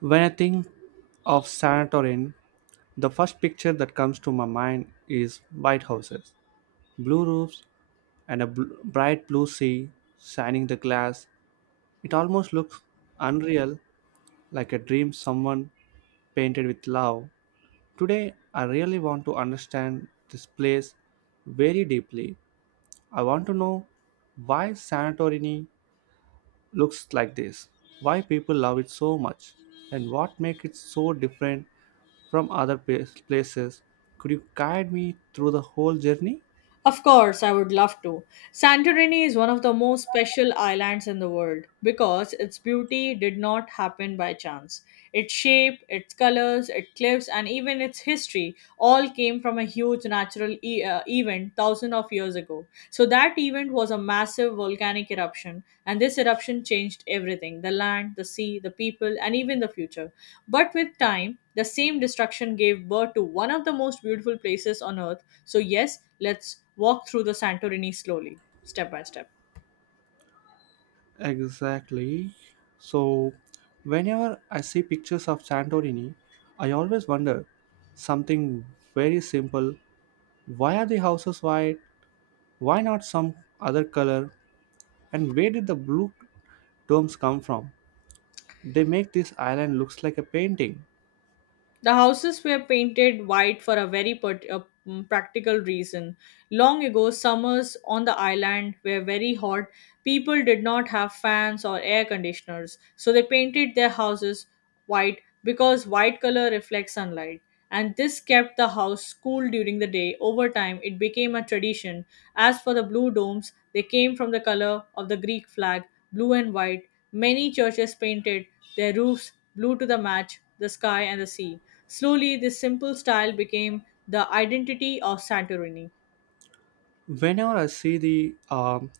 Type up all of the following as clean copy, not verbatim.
When I think of Santorin, the first picture that comes to my mind is white houses, blue roofs, and a bright blue sea shining the glass. It almost looks unreal, like a dream someone painted with love. Today, I really want to understand this place very deeply. I want to know why Santorini looks like this, why people love it so much, and what makes it so different from other places. Could you guide me through the whole journey? Of course, I would love to. Santorini is one of the most special islands in the world because its beauty did not happen by chance. Its shape, its colors, its cliffs, and even its history all came from a huge natural event thousands of years ago. So that event was a massive volcanic eruption, and this eruption changed everything, the land, the sea, the people, and even the future. But with time, the same destruction gave birth to one of the most beautiful places on earth. So, yes, let's walk through the Santorini slowly, step by step. Exactly. So, whenever I see pictures of Santorini, I always wonder something very simple. Why are the houses white? Why not some other color? And where did the blue domes come from? They make this island looks like a painting. The houses were painted white for a very practical reason. Long ago, summers on the island were very hot. People did not have fans or air conditioners, so they painted their houses white because white color reflects sunlight. And this kept the house cool during the day. Over time, it became a tradition. As for the blue domes, they came from the color of the Greek flag, blue and white. Many churches painted their roofs blue to the match, the sky, and the sea. Slowly, this simple style became the identity of Santorini. Whenever I see the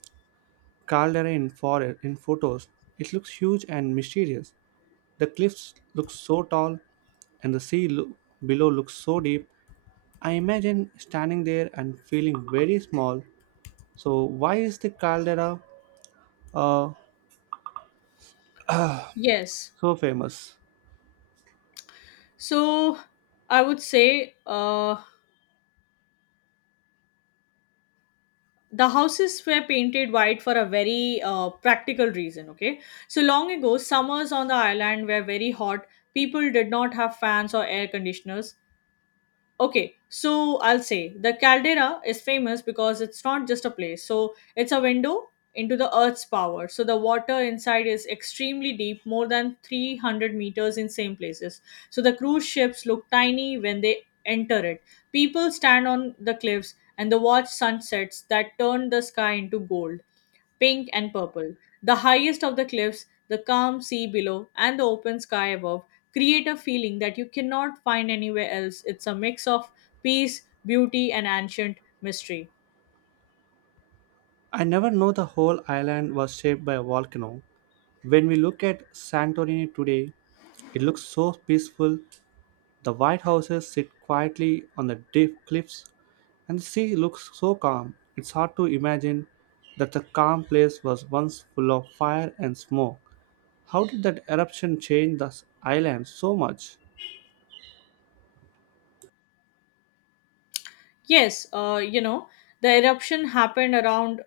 Caldera in photos, it looks huge and mysterious. The cliffs look so tall and the sea below looks so deep. I imagine standing there and feeling very small. So, why is the caldera uh, Yes. so famous? So I would say, the houses were painted white for a very practical reason. Okay. So long ago, summers on the island were very hot. People did not have fans or air conditioners. Okay, so I'll say the caldera is famous because it's not just a place. So it's a window into the earth's power. So the water inside is extremely deep, more than 300 meters in same places. So the cruise ships look tiny when they enter it. People stand on the cliffs and they watch sunsets that turn the sky into gold, pink and purple. The highest of the cliffs, the calm sea below, and the open sky above create a feeling that you cannot find anywhere else. It's a mix of peace, beauty, and ancient mystery. I never know the whole island was shaped by a volcano. When we look at Santorini today, it looks so peaceful. The white houses sit quietly on the deep cliffs, and the sea looks so calm it's hard to imagine that the calm place was once full of fire and smoke. How did that eruption change the island so much? Yes, you know, the eruption happened around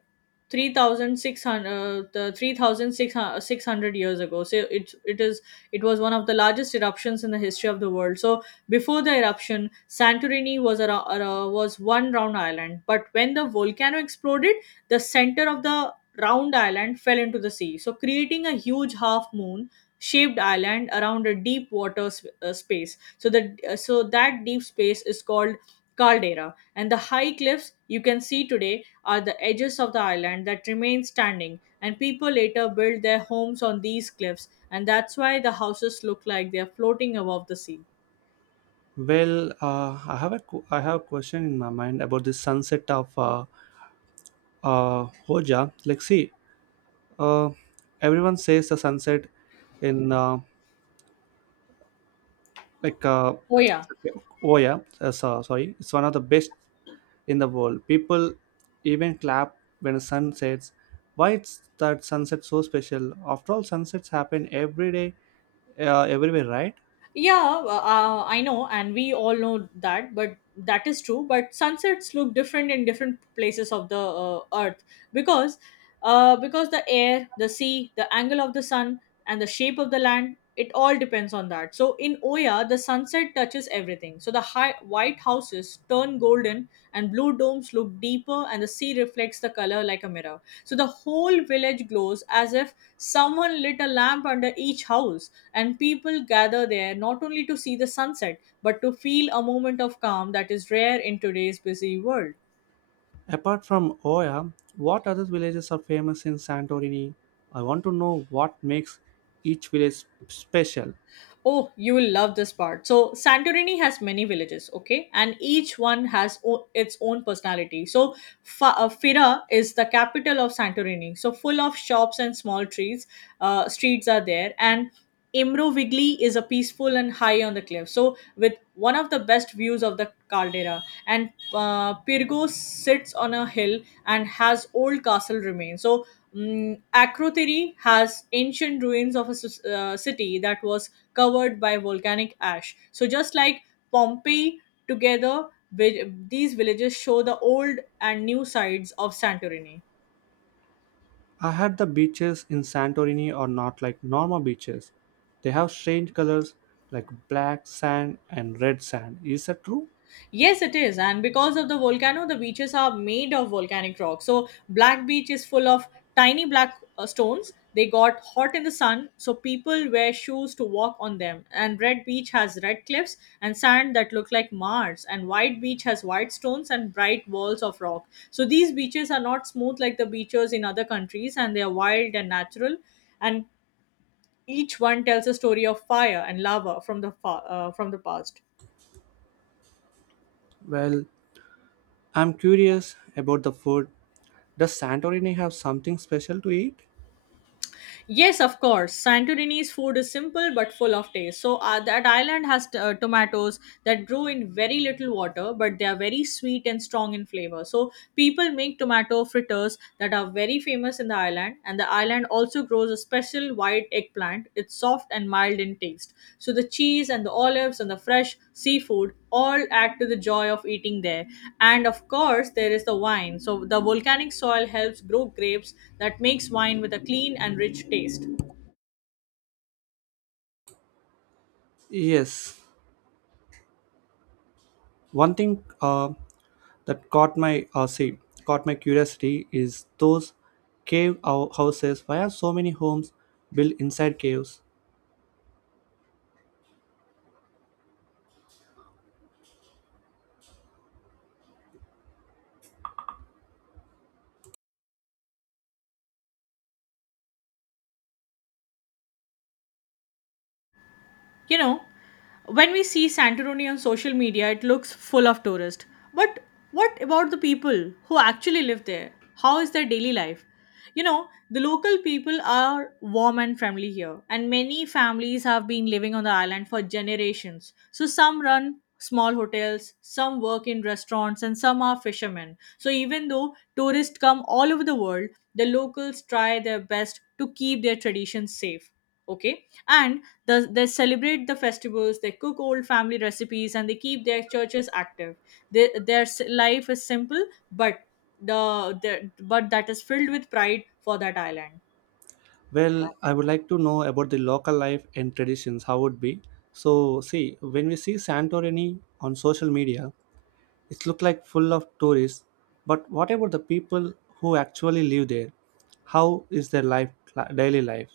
3600 years ago. So it is it was one of the largest eruptions in the history of the world. So before the eruption, Santorini was a was one round island, but when the volcano exploded, the center of the round island fell into the sea, so creating a huge half moon shaped island around a deep water space. So the so that deep space is called caldera, and the high cliffs you can see today are the edges of the island that remain standing, and people later built their homes on these cliffs, and that's why the houses look like they are floating above the sea. Well, I have a question in my mind about the sunset of Hoja. Like, see, uh, everyone says the sunset in like uh, Oh, yeah. Oya. Sorry, it's one of the best in the world. People even clap when the sun sets. Why is that sunset so special? After all, sunsets happen every day, everywhere, right? Yeah, I know, and we all know that, but that is true. But sunsets look different in different places of the earth because, because the air, the sea, the angle of the sun, and the shape of the land, it all depends on that. So in Oya, the sunset touches everything. So the high, white houses turn golden, and blue domes look deeper, and the sea reflects the color like a mirror. So the whole village glows as if someone lit a lamp under each house, and people gather there not only to see the sunset but to feel a moment of calm that is rare in today's busy world. Apart from Oya, what other villages are famous in Santorini? I want to know what makes each village special. Oh, you will love this part. So, Santorini has many villages, okay? And each one has its own personality. So, Fira is the capital of Santorini. So, full of shops and small trees. Streets are there. And Imrovigli is a peaceful and high on the cliff. So, with one of the best views of the caldera. And Pirgo sits on a hill and has old castle remains. So, Akrotiri has ancient ruins of a city that was covered by volcanic ash. So, just like Pompeii, together, these villages show the old and new sides of Santorini. I heard the beaches in Santorini are not like normal beaches. They have strange colors like black sand and red sand. Is that true? Yes, it is. And because of the volcano, the beaches are made of volcanic rock. So, Black Beach is full of tiny black stones. They got hot in the sun, so people wear shoes to walk on them. And Red Beach has red cliffs and sand that look like Mars. And White Beach has white stones and bright walls of rock. So, these beaches are not smooth like the beaches in other countries, and they are wild and natural. And each one tells a story of fire and lava from from the past. Well, I'm curious about the food. Does Santorini have something special to eat? Yes, of course. Santorini's food is simple but full of taste. So, that island has tomatoes that grow in very little water, but they are very sweet and strong in flavor. So, people make tomato fritters that are very famous in the island, and the island also grows a special white eggplant. It's soft and mild in taste. So, the cheese and the olives and the fresh seafood, all add to the joy of eating there. And of course, there is the wine. So the volcanic soil helps grow grapes that makes wine with a clean and rich taste. Yes. One thing that caught my caught my curiosity is those houses. Why are so many homes built inside caves? You know, when we see Santorini on social media, it looks full of tourists. But what about the people who actually live there? How is their daily life? You know, the local people are warm and friendly here, and many families have been living on the island for generations. So, some run small hotels, some work in restaurants, and some are fishermen. So, even though tourists come all over the world, the locals try their best to keep their traditions safe. Okay, and they celebrate the festivals, they cook old family recipes, and they keep their churches active. Their life is simple, but the but that is filled with pride for that island. Well, I would like to know about the local life and traditions. How would be? So see, when we see Santorini on social media, it look like full of tourists. But what about the people who actually live there? How is their life, daily life?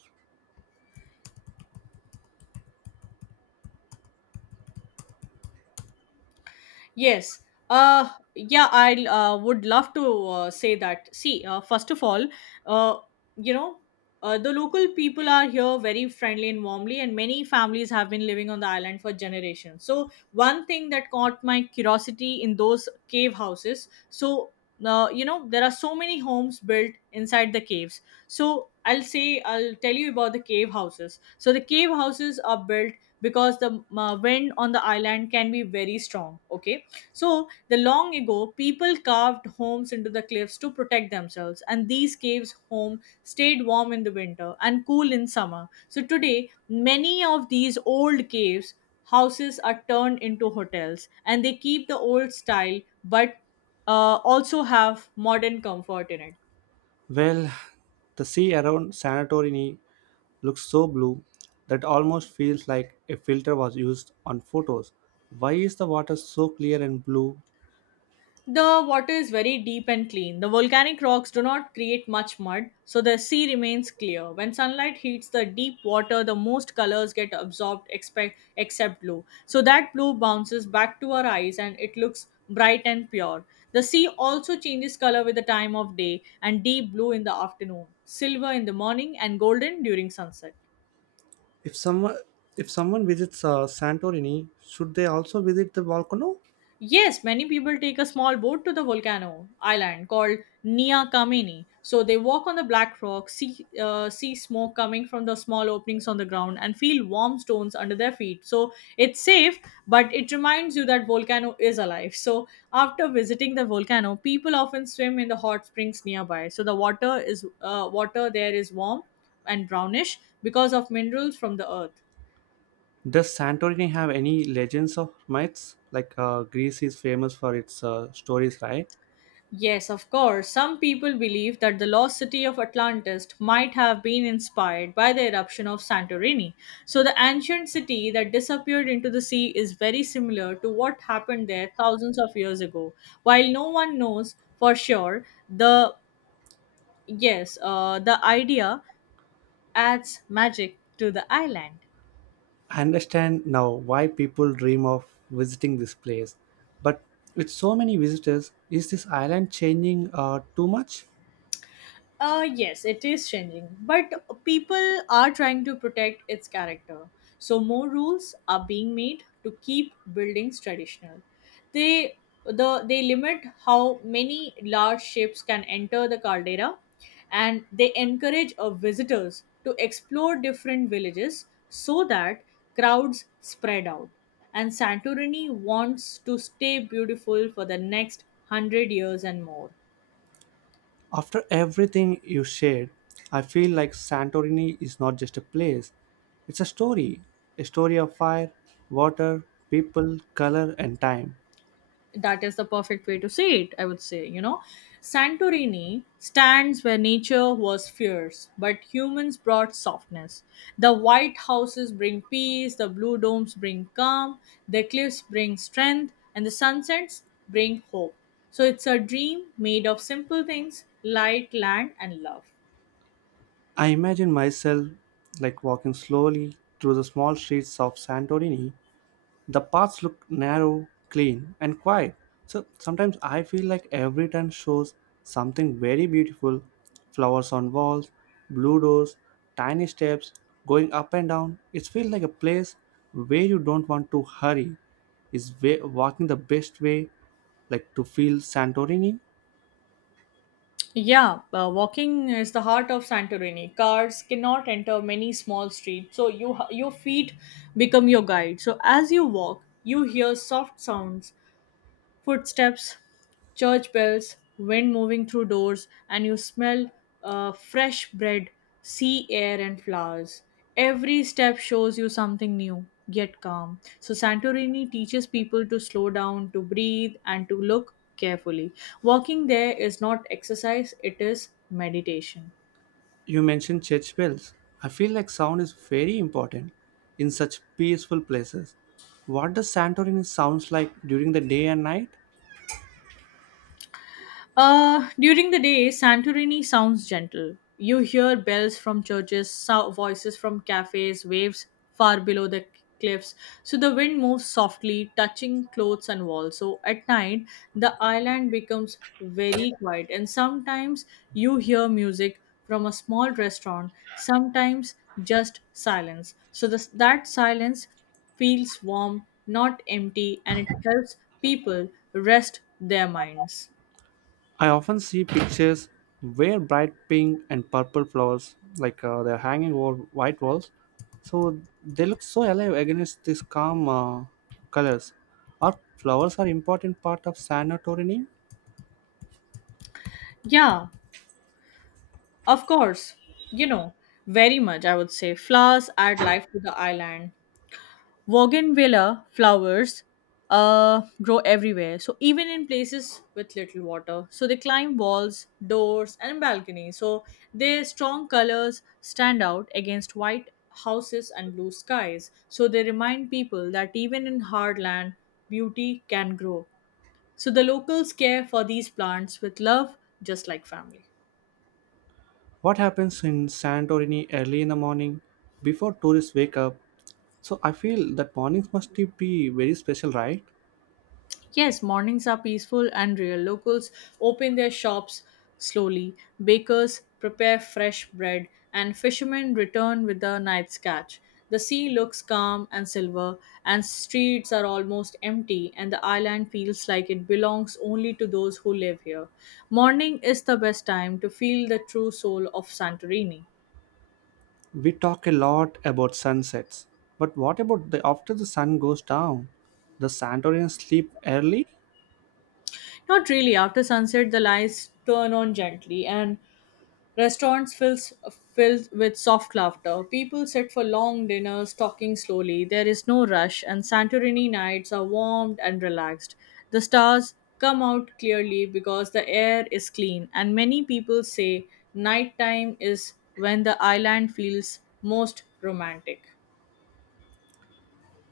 Yes. Uh, yeah, I would love to say that. See, first of all, uh, you know, the local people are here very friendly and warmly, and many families have been living on the island for generations. So, one thing that caught my curiosity in those cave houses. So, you know, there are so many homes built inside the caves. So, I'll say, I'll tell you about the cave houses. So, the cave houses are built because the wind on the island can be very strong, okay? So, the long ago, people carved homes into the cliffs to protect themselves, and these caves' home stayed warm in the winter and cool in summer. So, today, many of these old caves houses are turned into hotels and they keep the old style, but also have modern comfort in it. Well, the sea around Santorini looks so blue that almost feels like a filter was used on photos. Why is the water so clear and blue? The water is very deep and clean. The volcanic rocks do not create much mud, so the sea remains clear. When sunlight heats the deep water, the most colors get absorbed except blue. So that blue bounces back to our eyes and it looks bright and pure. The sea also changes color with the time of day and deep blue in the afternoon, silver in the morning, and golden during sunset. If someone if someone visits Santorini, should they also visit the volcano? Yes, many people take a small boat to the volcano island called Nia Kameni. So they walk on the black rock, see smoke coming from the small openings on the ground, and feel warm stones under their feet. So it's safe, but it reminds you that volcano is alive. So after visiting the volcano, people often swim in the hot springs nearby. So the water is water there is warm and brownish because of minerals from the earth. Does Santorini have any legends or myths? Like Greece is famous for its stories, right? Yes, of course. Some people believe that the lost city of Atlantis might have been inspired by the eruption of Santorini. So, the ancient city that disappeared into the sea is very similar to what happened there thousands of years ago. While no one knows for sure, the idea adds magic to the island. I understand now why people dream of visiting this place. But with so many visitors, is this island changing too much? Yes, it is changing, but people are trying to protect its character. So more rules are being made to keep buildings traditional. They they limit how many large ships can enter the caldera, and they encourage visitors to explore different villages so that crowds spread out. And Santorini wants to stay beautiful for the next 100 years and more. After everything you shared, I feel like Santorini is not just a place, it's a story, a story of fire, water, people, color, and time. That is the perfect way to say it. I would say, you know, Santorini stands where nature was fierce but humans brought softness. The white houses bring peace, the blue domes bring calm, the cliffs bring strength, and the sunsets bring hope. So it's a dream made of simple things, light, land and love. I imagine myself like walking slowly through the small streets of Santorini, the paths look narrow, clean, and quiet. So sometimes I feel like every turn shows something very beautiful, flowers on walls, blue doors, tiny steps, going up and down. It feels like a place where you don't want to hurry. Is way walking the best way, like to feel Santorini? Yeah, walking is the heart of Santorini. Cars cannot enter many small streets, so your feet become your guide. So as you walk, you hear soft sounds. Footsteps, church bells, wind moving through doors, and you smell fresh bread, sea air, and flowers. Every step shows you something new, yet calm. So, Santorini teaches people to slow down, to breathe, and to look carefully. Walking there is not exercise, it is meditation. You mentioned church bells. I feel like sound is very important in such peaceful places. What does Santorini sounds like during the day and night? During the day, Santorini sounds gentle. You hear bells from churches, voices from cafes, waves far below the cliffs. So the wind moves softly, touching clothes and walls. So at night, the island becomes very quiet, and sometimes you hear music from a small restaurant, sometimes just silence. So that silence feels warm, not empty, and it helps people rest their minds. I often see pictures where bright pink and purple flowers, like they're hanging over white walls, so they look so alive against these calm colors. Are flowers are important part of Santorini? Yeah, of course. You know, very much, I would say. Flowers add life to the island. Bougainvillea flowers grow everywhere. So, even in places with little water. So, they climb walls, doors, and balconies. So, their strong colors stand out against white houses and blue skies. So, they remind people that even in hard land, beauty can grow. So, the locals care for these plants with love, just like family. What happens in Santorini early in the morning, before tourists wake up? So I feel that mornings must be very special, right? Yes, mornings are peaceful and real. Locals open their shops slowly, bakers prepare fresh bread, and fishermen return with the night's catch. The sea looks calm and silver, and streets are almost empty, and the island feels like it belongs only to those who live here. Morning is the best time to feel the true soul of Santorini. We talk a lot about sunsets, but what about the after the sun goes down? The Santorinians sleep early? Not really. After sunset, the lights turn on gently, and restaurants filled with soft laughter. People sit for long dinners, talking slowly. There is no rush, and Santorini nights are warmed and relaxed. The stars come out clearly because the air is clean, and many people say nighttime is when the island feels most romantic.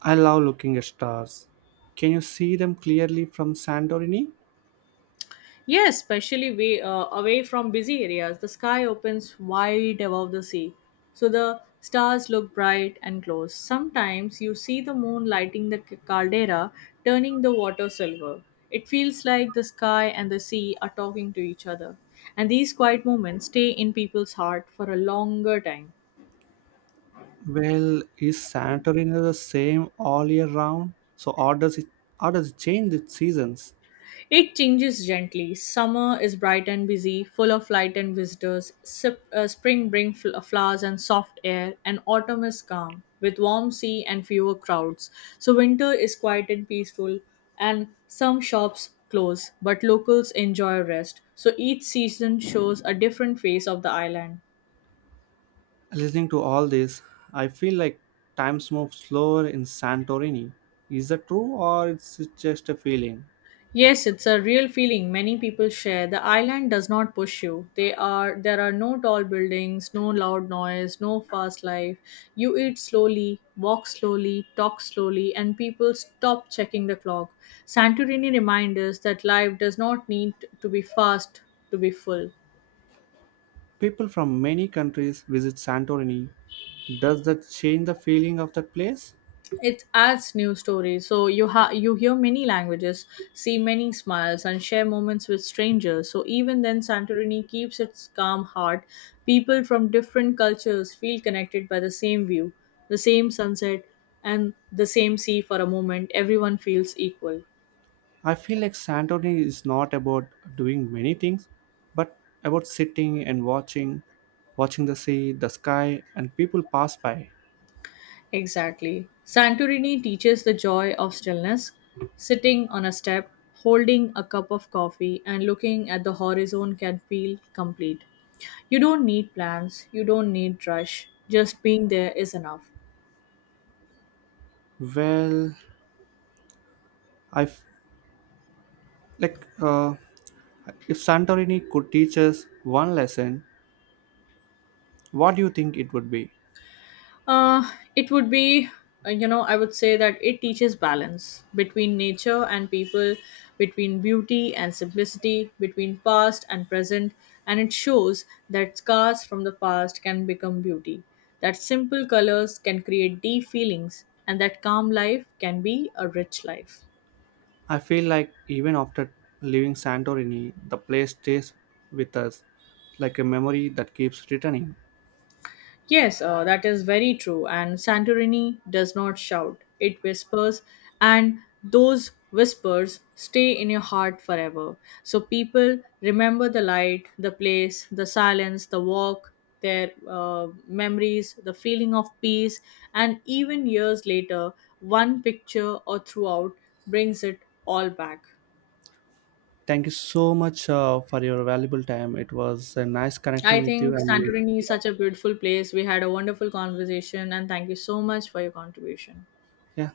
I love looking at stars. Can you see them clearly from Santorini? Yes, especially away from busy areas, the sky opens wide above the sea. So the stars look bright and close. Sometimes you see the moon lighting the caldera, turning the water silver. It feels like the sky and the sea are talking to each other. And these quiet moments stay in people's heart for a longer time. Well, is Santorini the same all year round? So, or does it change with seasons? It changes gently. Summer is bright and busy, full of light and visitors. Spring brings flowers and soft air, and autumn is calm, with warm sea and fewer crowds. So winter is quiet and peaceful, and some shops close, but locals enjoy rest. So each season shows a different face of the island. Listening to all this, I feel like times move slower in Santorini. Is that true, or is it just a feeling? Yes, it's a real feeling many people share. The island does not push you. They are There are no tall buildings, no loud noise, no fast life. You eat slowly, walk slowly, talk slowly, and people stop checking the clock. Santorini reminds us that life does not need to be fast to be full. People from many countries visit Santorini. Does that change the feeling of that place? It adds new stories. So you hear many languages, see many smiles, and share moments with strangers. So even then, Santorini keeps its calm heart. People from different cultures feel connected by the same view, the same sunset, and the same sea for a moment. Everyone feels equal. I feel like Santorini is not about doing many things, but about sitting and watching, watching the sea, the sky, and people pass by. Exactly. Santorini teaches the joy of stillness. Sitting on a step, holding a cup of coffee, and looking at the horizon can feel complete. You don't need plans, you don't need rush, just being there is enough. Well, I f- like if Santorini could teach us one lesson, what do you think it would be? Uh, it would be, you know, I would say that it teaches balance between nature and people, between beauty and simplicity, between past and present, and it shows that scars from the past can become beauty, that simple colors can create deep feelings, and that calm life can be a rich life. I feel like even after leaving Santorini, the place stays with us like a memory that keeps returning. Yes, that is very true. And Santorini does not shout, it whispers, and those whispers stay in your heart forever. So people remember the light, the place, the silence, the walk, their memories, the feeling of peace, and even years later, one picture or throughout brings it all back. Thank you so much for your valuable time. It was nice connecting I with you, think and we, Santorini is such a beautiful place. We had a wonderful conversation, and thank you so much for your contribution. yeah,